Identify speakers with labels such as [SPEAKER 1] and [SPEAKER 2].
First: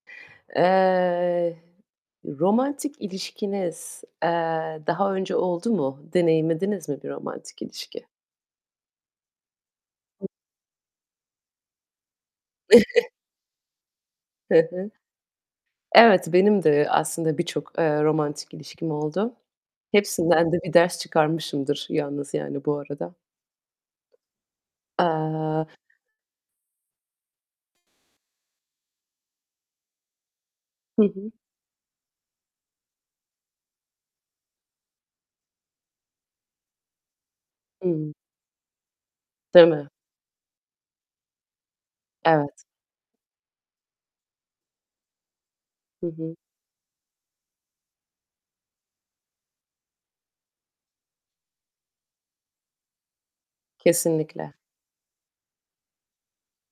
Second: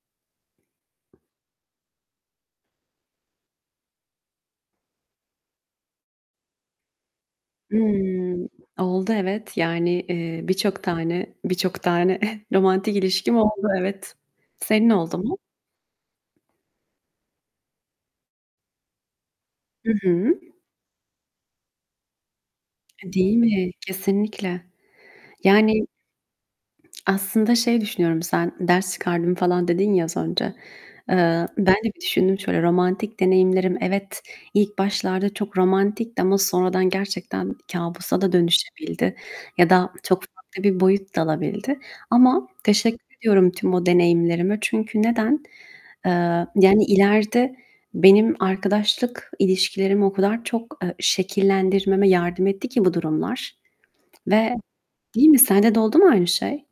[SPEAKER 1] Eee, romantik ilişkiniz, eee, daha önce oldu mu? Deneyimlediniz mi bir romantik ilişki?
[SPEAKER 2] Imm, oldu evet, yani, eee birçok tane birçok tane romantik ilişkim oldu evet.
[SPEAKER 1] Hı hı.
[SPEAKER 2] Senin oldu mu?
[SPEAKER 1] Evet, benim de aslında birçok, eee, romantik ilişkim oldu.
[SPEAKER 2] Hı hı.
[SPEAKER 1] Hepsinden de bir ders çıkarmışımdır yalnız, yani, bu
[SPEAKER 2] E,
[SPEAKER 1] arada.
[SPEAKER 2] değil mi? Kesinlikle.
[SPEAKER 1] Eee
[SPEAKER 2] Yani, aslında şey düşünüyorum sen, ders çıkardım falan dedin ya az önce.
[SPEAKER 1] Hı hı.
[SPEAKER 2] Eee, ben de bir düşündüm şöyle, romantik deneyimlerim evet ilk başlarda çok romantikti ama sonradan gerçekten
[SPEAKER 1] Hı.
[SPEAKER 2] kabusa da dönüşebildi
[SPEAKER 1] Değil
[SPEAKER 2] ya
[SPEAKER 1] mi?
[SPEAKER 2] da çok farklı bir boyut dalabildi ama
[SPEAKER 1] Evet.
[SPEAKER 2] teşekkür ediyorum tüm o deneyimlerime. Çünkü neden?
[SPEAKER 1] Hı
[SPEAKER 2] Eee,
[SPEAKER 1] hı.
[SPEAKER 2] yani ileride benim arkadaşlık ilişkilerimi o kadar çok, eee, şekillendirmeme yardım etti ki bu durumlar
[SPEAKER 1] Kesinlikle.
[SPEAKER 2] ve değil mi, sende de oldu mu aynı şey?